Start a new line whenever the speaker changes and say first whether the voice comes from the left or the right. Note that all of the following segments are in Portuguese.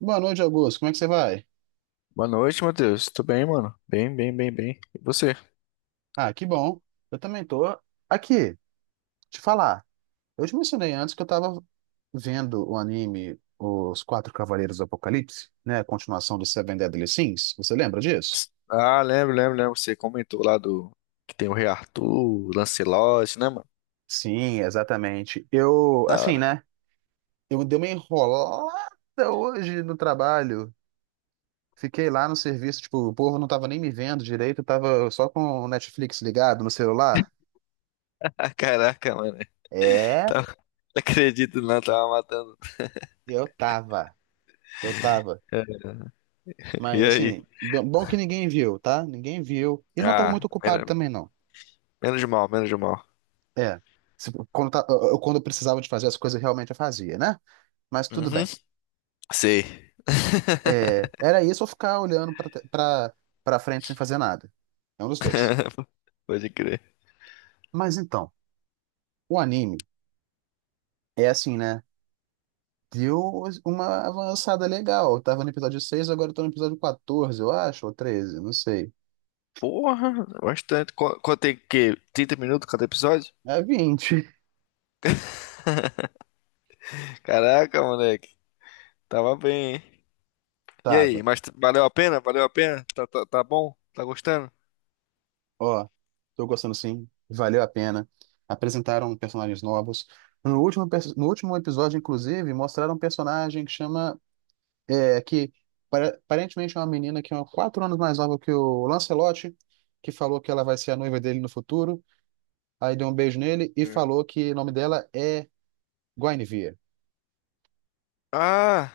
right: Boa noite, Augusto. Como é que você vai?
left: Boa noite, Matheus. Tudo bem, mano? Bem, bem, bem, bem. E você?
right: Ah, que bom. Eu também tô aqui, te falar. Eu te mencionei antes que eu tava vendo o anime Os Quatro Cavaleiros do Apocalipse, né? A continuação do Seven Deadly Sins. Você lembra disso?
left: Ah, lembro, lembro, lembro. Você comentou lá do que tem o Rei Arthur, o Lancelot, né, mano?
right: Sim, exatamente. Eu,
left: Da
right: assim,
left: hora.
right: né? Eu dei uma enrolada hoje no trabalho. Fiquei lá no serviço, tipo, o povo não tava nem me vendo direito, eu tava só com o Netflix ligado no celular.
left: Ah, caraca, mano.
right: É,
left: Não acredito, não. Tava matando.
right: eu tava. Eu tava.
left: É, e
right: Mas
left: aí?
right: assim, bom que ninguém viu, tá? Ninguém viu. E não tava
left: Ah,
right: muito ocupado também, não.
left: menos mal, menos mal.
right: É. Quando eu precisava de fazer as coisas, realmente eu fazia, né? Mas tudo
left: Uhum.
right: bem.
left: Sei.
right: É, era isso ou ficar olhando pra frente sem fazer nada. É um dos dois.
left: Pode crer.
right: Mas então, o anime é assim, né? Deu uma avançada legal. Eu tava no episódio seis, agora eu tô no episódio 14, eu acho, ou 13, não sei.
left: Porra, bastante. Quanto tem, que, 30 minutos cada episódio?
right: É 20.
left: Caraca, moleque. Tava bem, hein? E
right: Tava.
left: aí, mas valeu a pena? Valeu a pena? Tá bom? Tá gostando?
right: Ó, tô gostando sim, valeu a pena. Apresentaram personagens novos. No último episódio, inclusive, mostraram um personagem que chama. É, que aparentemente é uma menina que é 4 anos mais nova que o Lancelote, que falou que ela vai ser a noiva dele no futuro. Aí deu um beijo nele e
left: É.
right: falou que o nome dela é Guinevere.
left: Ah,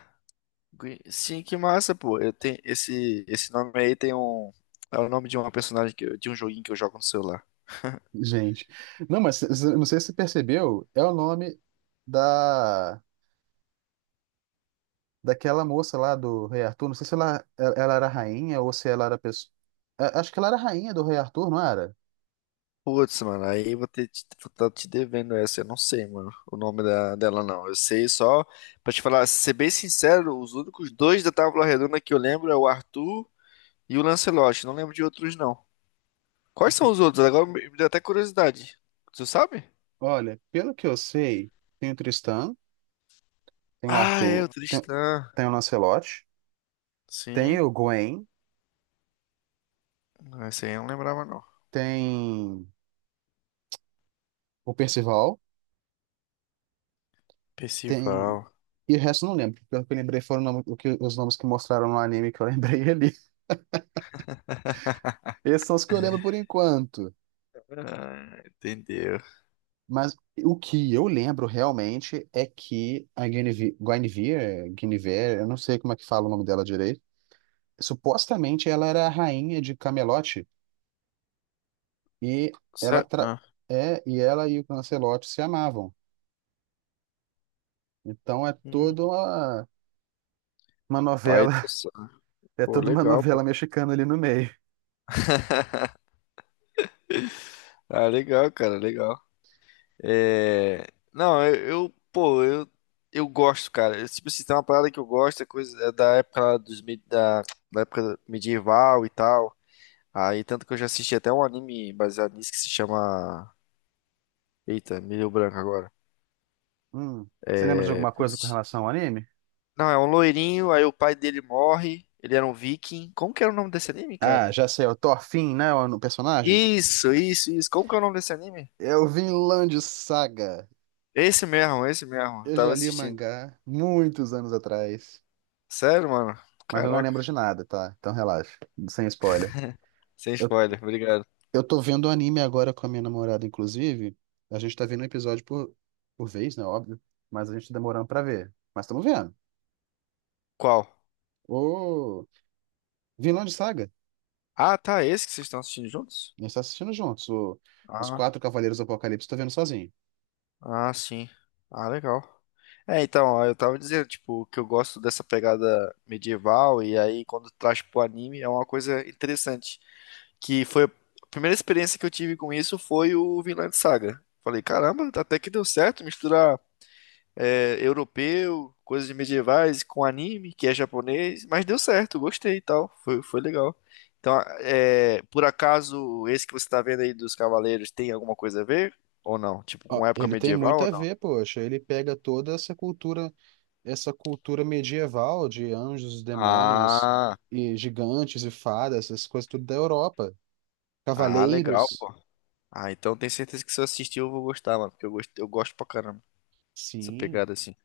left: Sim, que massa, pô. Eu tenho esse nome, aí tem um, é o nome de uma personagem de um joguinho que eu jogo no celular.
right: Gente, não, mas não sei se você percebeu, é o nome da. Daquela moça lá do Rei Arthur. Não sei se ela era rainha ou se ela era pessoa. Acho que ela era rainha do Rei Arthur, não era?
left: Putz, mano, aí eu vou tá te devendo essa. Eu não sei, mano, o nome dela não. Eu sei só pra te falar, ser bem sincero, os únicos dois da Tábua Redonda que eu lembro é o Arthur e o Lancelot. Não lembro de outros não. Quais são
right: Ente-
left: os outros? Agora me deu até curiosidade. Tu sabe?
right: Olha, pelo que eu sei, tem o Tristan, tem o
left: Ah, é
right: Arthur,
left: o
right: tem,
left: Tristan.
right: tem o Lancelot, tem
left: Sim,
right: o Gwen,
left: não, esse aí eu não lembrava não.
right: tem o Percival, tem.
left: Percival.
right: E o resto eu não lembro. Pelo que eu lembrei foram o nome- o que- os nomes que mostraram no anime que eu lembrei ali. Esses são os que eu lembro por enquanto.
left: Ah, entendeu.
right: Mas o que eu lembro realmente é que a Guinevere, Guinevere, Guinevere, eu não sei como é que fala o nome dela direito, supostamente ela era a rainha de Camelot e ela tra-
left: Ah,
right: é e ela e o Lancelot se amavam. Então é toda
left: hum,
right: uma novela,
left: Python.
right: é
left: Pô,
right: toda uma
left: legal, pô.
right: novela mexicana ali no meio.
left: Ah, legal, cara, legal. É... Não, pô, eu gosto, cara. Eu, tipo, se tem uma parada que eu gosto, é coisa, é da época lá dos, da época medieval e tal. Aí, tanto que eu já assisti até um anime baseado nisso que se chama... Eita, me deu branco agora.
right: Hum. Você lembra de
left: É,
right: alguma coisa com
left: putz.
right: relação ao anime?
left: Não, é um loirinho, aí o pai dele morre, ele era um viking. Como que era o nome desse anime,
right: Ah,
left: cara?
right: já sei, é o Thorfinn, né, o personagem?
left: Isso, isso, isso. Como que é o nome desse anime?
right: É o Vinland Saga.
left: Esse mesmo, esse mesmo. Eu
right: Eu
left: tava
right: já li o
left: assistindo.
right: mangá muitos anos atrás.
left: Sério, mano?
right: Mas eu não
left: Caraca.
right: lembro de nada, tá? Então relaxa, sem spoiler.
left: Sem
right: Eu,
left: spoiler, obrigado.
right: eu tô vendo anime agora com a minha namorada, inclusive. A gente tá vendo um episódio por vez, né? Óbvio. Mas a gente tá demorando pra ver. Mas estamos vendo.
left: Qual?
right: O Vinland Saga.
left: Ah, tá, esse que vocês estão assistindo juntos?
right: A gente tá assistindo juntos. Os
left: Ah,
right: Quatro Cavaleiros do Apocalipse tô vendo sozinho.
left: ah, sim. Ah, legal. É, então, ó, eu tava dizendo, tipo, que eu gosto dessa pegada medieval, e aí quando traz pro anime é uma coisa interessante. Que foi a primeira experiência que eu tive com isso foi o Vinland Saga. Falei, caramba, até que deu certo misturar, europeu, coisas medievais, com anime, que é japonês, mas deu certo, gostei e tal, foi legal. Então, por acaso, esse que você tá vendo aí dos Cavaleiros tem alguma coisa a ver? Ou não? Tipo,
right: Ó,
left: com época
right: ele tem
left: medieval
right: muito
left: ou
right: a
left: não?
right: ver, poxa. Ele pega toda essa cultura medieval de anjos, demônios
left: Ah,
right: e gigantes e fadas, essas coisas tudo da Europa.
left: ah, legal,
right: Cavaleiros.
left: pô. Ah, então tenho certeza que se eu assistir eu vou gostar, mano, porque eu gosto pra caramba dessa
right: Sim.
left: pegada assim.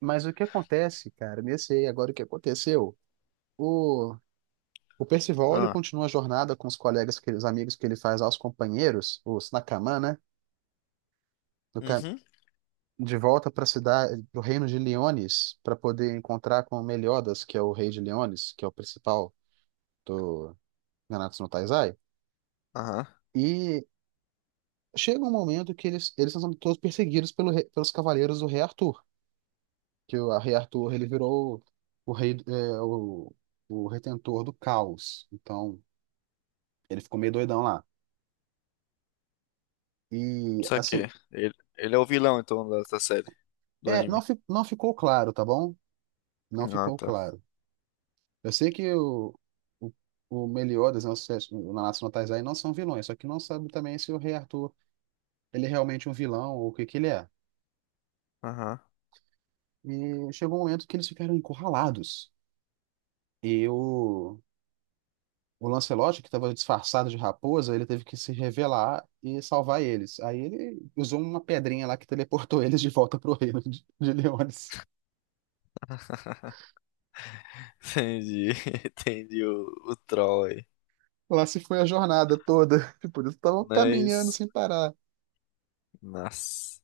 right: Mas o que acontece, cara, nesse aí, agora o que aconteceu? O, o Percival, ele
left: Ah,
right: continua a jornada com os colegas, os amigos que ele faz aos companheiros, os Nakaman, né? do ca-
left: uhum,
right: de volta para a cidade, para o reino de Leones, para poder encontrar com Meliodas, que é o rei de Leones, que é o principal do Nanatsu no Taizai.
left: aham,
right: E chega um momento que eles são todos perseguidos pelos cavaleiros do rei Arthur, que o a rei Arthur, ele virou o rei, o retentor do caos. Então ele ficou meio doidão lá. E,
left: só que
right: assim,
left: ele é o vilão, então, da série, do
right: não,
left: anime.
right: fi- não ficou claro, tá bom? Não
left: Ah,
right: ficou
left: tá,
right: claro. Eu sei que o, o Meliodas, né, o Nanatsu no Taizai não são vilões, só que não sabe também se o Rei Arthur ele é realmente um vilão ou o que que ele é.
left: aham.
right: E chegou um momento que eles ficaram encurralados. E o Lancelot, que estava disfarçado de raposa, ele teve que se revelar e salvar eles. Aí ele usou uma pedrinha lá que teleportou eles de volta pro reino de Leones.
left: Entendi, entendi o troll aí.
right: Lá se foi a jornada toda. Por isso estavam caminhando
left: Mas,
right: sem parar.
left: nossa.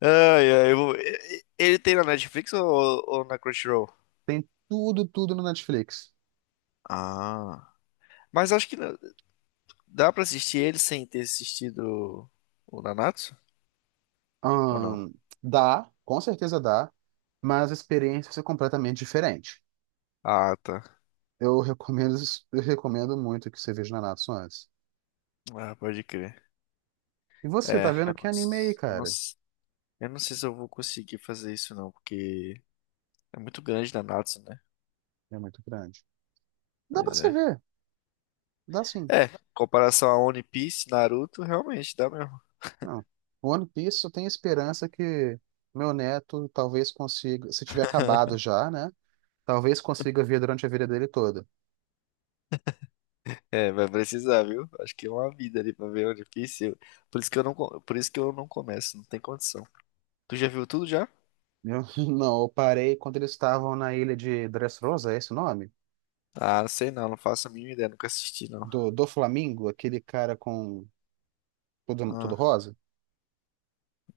left: Ai, ai, eu vou- e- ele tem na Netflix, ou, na Crunchyroll?
right: Tem tudo, tudo no Netflix.
left: Ah, mas acho que dá pra assistir ele sem ter assistido o Nanatsu? Ou não?
right: Ahn, dá, com certeza dá, mas a experiência é completamente diferente.
left: Ah, tá.
right: Eu recomendo, eu recomendo muito que você veja Nanatsu antes.
left: Ah, pode crer.
right: E você,
left: É,
right: tá vendo que anime aí, cara?
left: eu não sei se eu vou conseguir fazer isso não, porque é muito grande Nanatsu, né?
right: É muito grande. Dá pra
left: Pois
right: você
left: é.
right: ver, dá sim.
left: É, em comparação a One Piece, Naruto, realmente dá mesmo.
right: Não. O One Piece eu tenho esperança que meu neto talvez consiga, se tiver acabado já, né? Talvez consiga ver durante a vida dele toda.
left: É, vai precisar, viu? Acho que é uma vida ali pra ver, o difícil. Por isso que eu não começo, não tem condição. Tu já viu tudo já?
right: Eu, não, eu parei quando eles estavam na ilha de Dressrosa, é esse o nome?
left: Ah, não sei não, não faço a mínima ideia, nunca assisti não.
right: Do Flamingo, aquele cara com tudo, tudo
left: Ah,
right: rosa?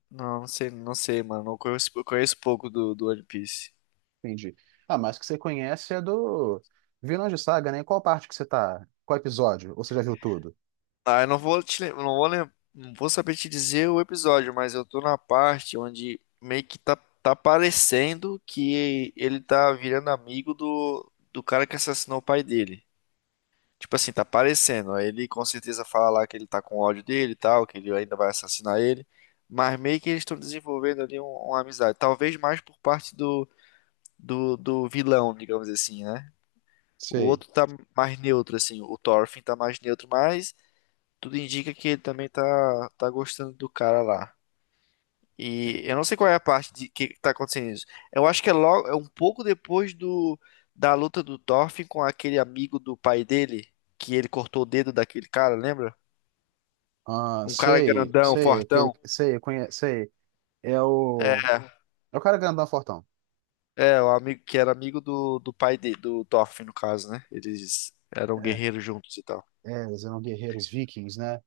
left: não, não sei, não sei, mano, não conheço, eu conheço pouco do One Piece.
right: Entendi. Ah, mas que você conhece é do Vilões de Saga, né? Em qual parte que você tá? Qual episódio? Ou você já viu tudo?
left: Ah, eu não vou te, lem- não vou saber te dizer o episódio, mas eu tô na parte onde meio que tá, parecendo que ele tá virando amigo do cara que assassinou o pai dele. Tipo assim, tá aparecendo. Aí ele com certeza fala lá que ele tá com ódio dele e tal, que ele ainda vai assassinar ele. Mas meio que eles estão desenvolvendo ali uma amizade. Talvez mais por parte do vilão, digamos assim, né? O
right: Sei.
left: outro tá mais neutro, assim. O Thorfinn tá mais neutro, mas tudo indica que ele também tá gostando do cara lá. E eu não sei qual é a parte de que tá acontecendo isso. Eu acho que é logo, é um pouco depois da luta do Thorfinn com aquele amigo do pai dele, que ele cortou o dedo daquele cara, lembra?
right: Ah,
left: Um cara
right: sei,
left: grandão,
right: sei, aquele,
left: fortão.
right: sei, conhe, sei. É o,
left: É,
right: é o cara grandão fortão.
left: o amigo que era amigo do pai do Thorfinn, no caso, né? Eles eram
right: É,
left: guerreiros juntos e tal.
right: é, eles eram guerreiros vikings, né?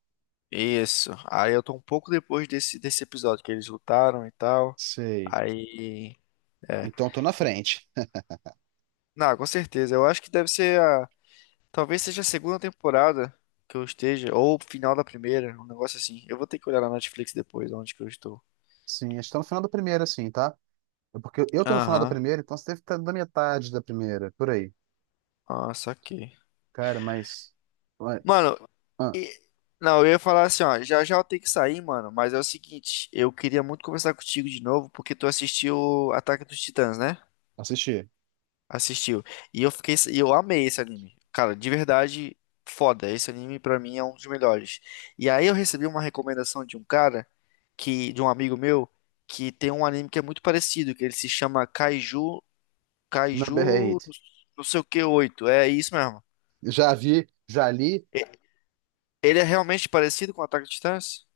left: Isso. Aí eu tô um pouco depois desse episódio que eles lutaram e tal.
right: Sei.
left: Aí. É.
right: Então tô na
left: E-
right: frente.
left: Não, com certeza. Eu acho que deve ser a. Talvez seja a segunda temporada que eu esteja, ou o final da primeira, um negócio assim. Eu vou ter que olhar na Netflix depois, onde que eu estou.
right: Sim, estamos no final do primeiro, assim, tá? É, porque eu tô no final da
left: Aham.
right: primeira, então você deve estar na metade da primeira, por aí.
left: Ah, saquei.
right: Cara, mas. Ué,
left: Mano,
right: ah,
left: E- não, eu ia falar assim, ó, já já eu tenho que sair, mano, mas é o seguinte, eu queria muito conversar contigo de novo, porque tu assistiu Ataque dos Titãs, né?
right: assisti.
left: Assistiu. E eu fiquei, e eu amei esse anime. Cara, de verdade, foda. Esse anime pra mim é um dos melhores. E aí eu recebi uma recomendação de um cara que de um amigo meu, que tem um anime que é muito parecido, que ele se chama Kaiju,
right: Number
left: Kaiju,
right: 8.
left: não sei o que, 8. É isso mesmo.
right: Já vi, já li.
left: E- Ele é realmente parecido com Ataque dos Titãs?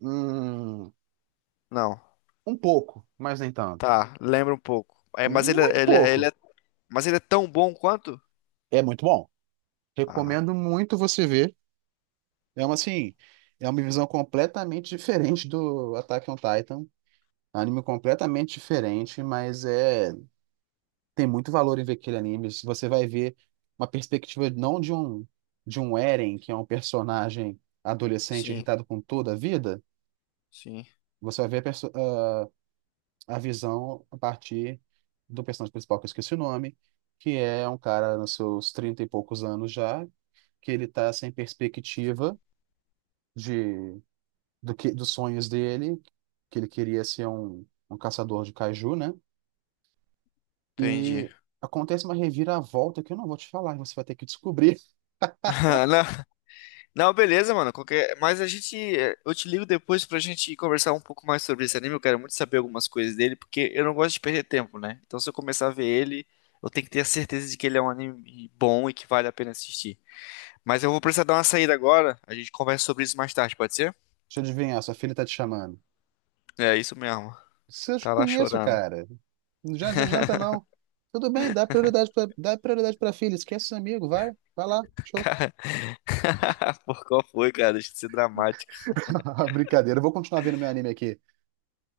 right: Hum,
left: Não.
right: um pouco, mas nem tanto.
left: Tá, lembra um pouco. É,
right: Muito pouco.
left: mas ele é tão bom quanto?
right: É muito bom.
left: Ah,
right: Recomendo muito você ver. É uma assim. É uma visão completamente diferente do Attack on Titan. Anime completamente diferente, mas é. Tem muito valor em ver aquele anime. Se você vai ver uma perspectiva não de um Eren, que é um personagem adolescente
left: sim,
right: irritado com toda a vida,
left: sim,
right: você vai ver a visão a partir do personagem principal, que eu esqueci o nome, que é um cara nos seus 30 e poucos anos já, que ele tá sem perspectiva de do que dos sonhos dele, que ele queria ser um caçador de kaiju, né?
left: entendi.
right: E acontece uma reviravolta que eu não vou te falar, você vai ter que descobrir.
left: Não, não, beleza, mano. Qualquer, mas a gente, eh, eu te ligo depois pra gente conversar um pouco mais sobre esse anime. Eu quero muito saber algumas coisas dele, porque eu não gosto de perder tempo, né? Então, se eu começar a ver ele, eu tenho que ter a certeza de que ele é um anime bom e que vale a pena assistir. Mas eu vou precisar dar uma saída agora. A gente conversa sobre isso mais tarde, pode ser?
right: Deixa eu adivinhar, sua filha tá te chamando.
left: É isso mesmo.
right: Se eu te
left: Tá lá
right: conheço,
left: chorando.
right: cara. Não já adianta, não. Tudo bem, dá prioridade pra filha. Esquece seu amigo, vai. Vai lá, show.
left: Cara, por qual foi, cara? Deixa de ser dramático.
right: Brincadeira, eu vou continuar vendo meu anime aqui.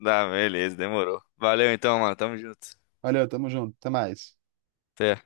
left: Tá, beleza, demorou. Valeu então, mano. Tamo junto.
right: Valeu, tamo junto, até mais.
left: Até.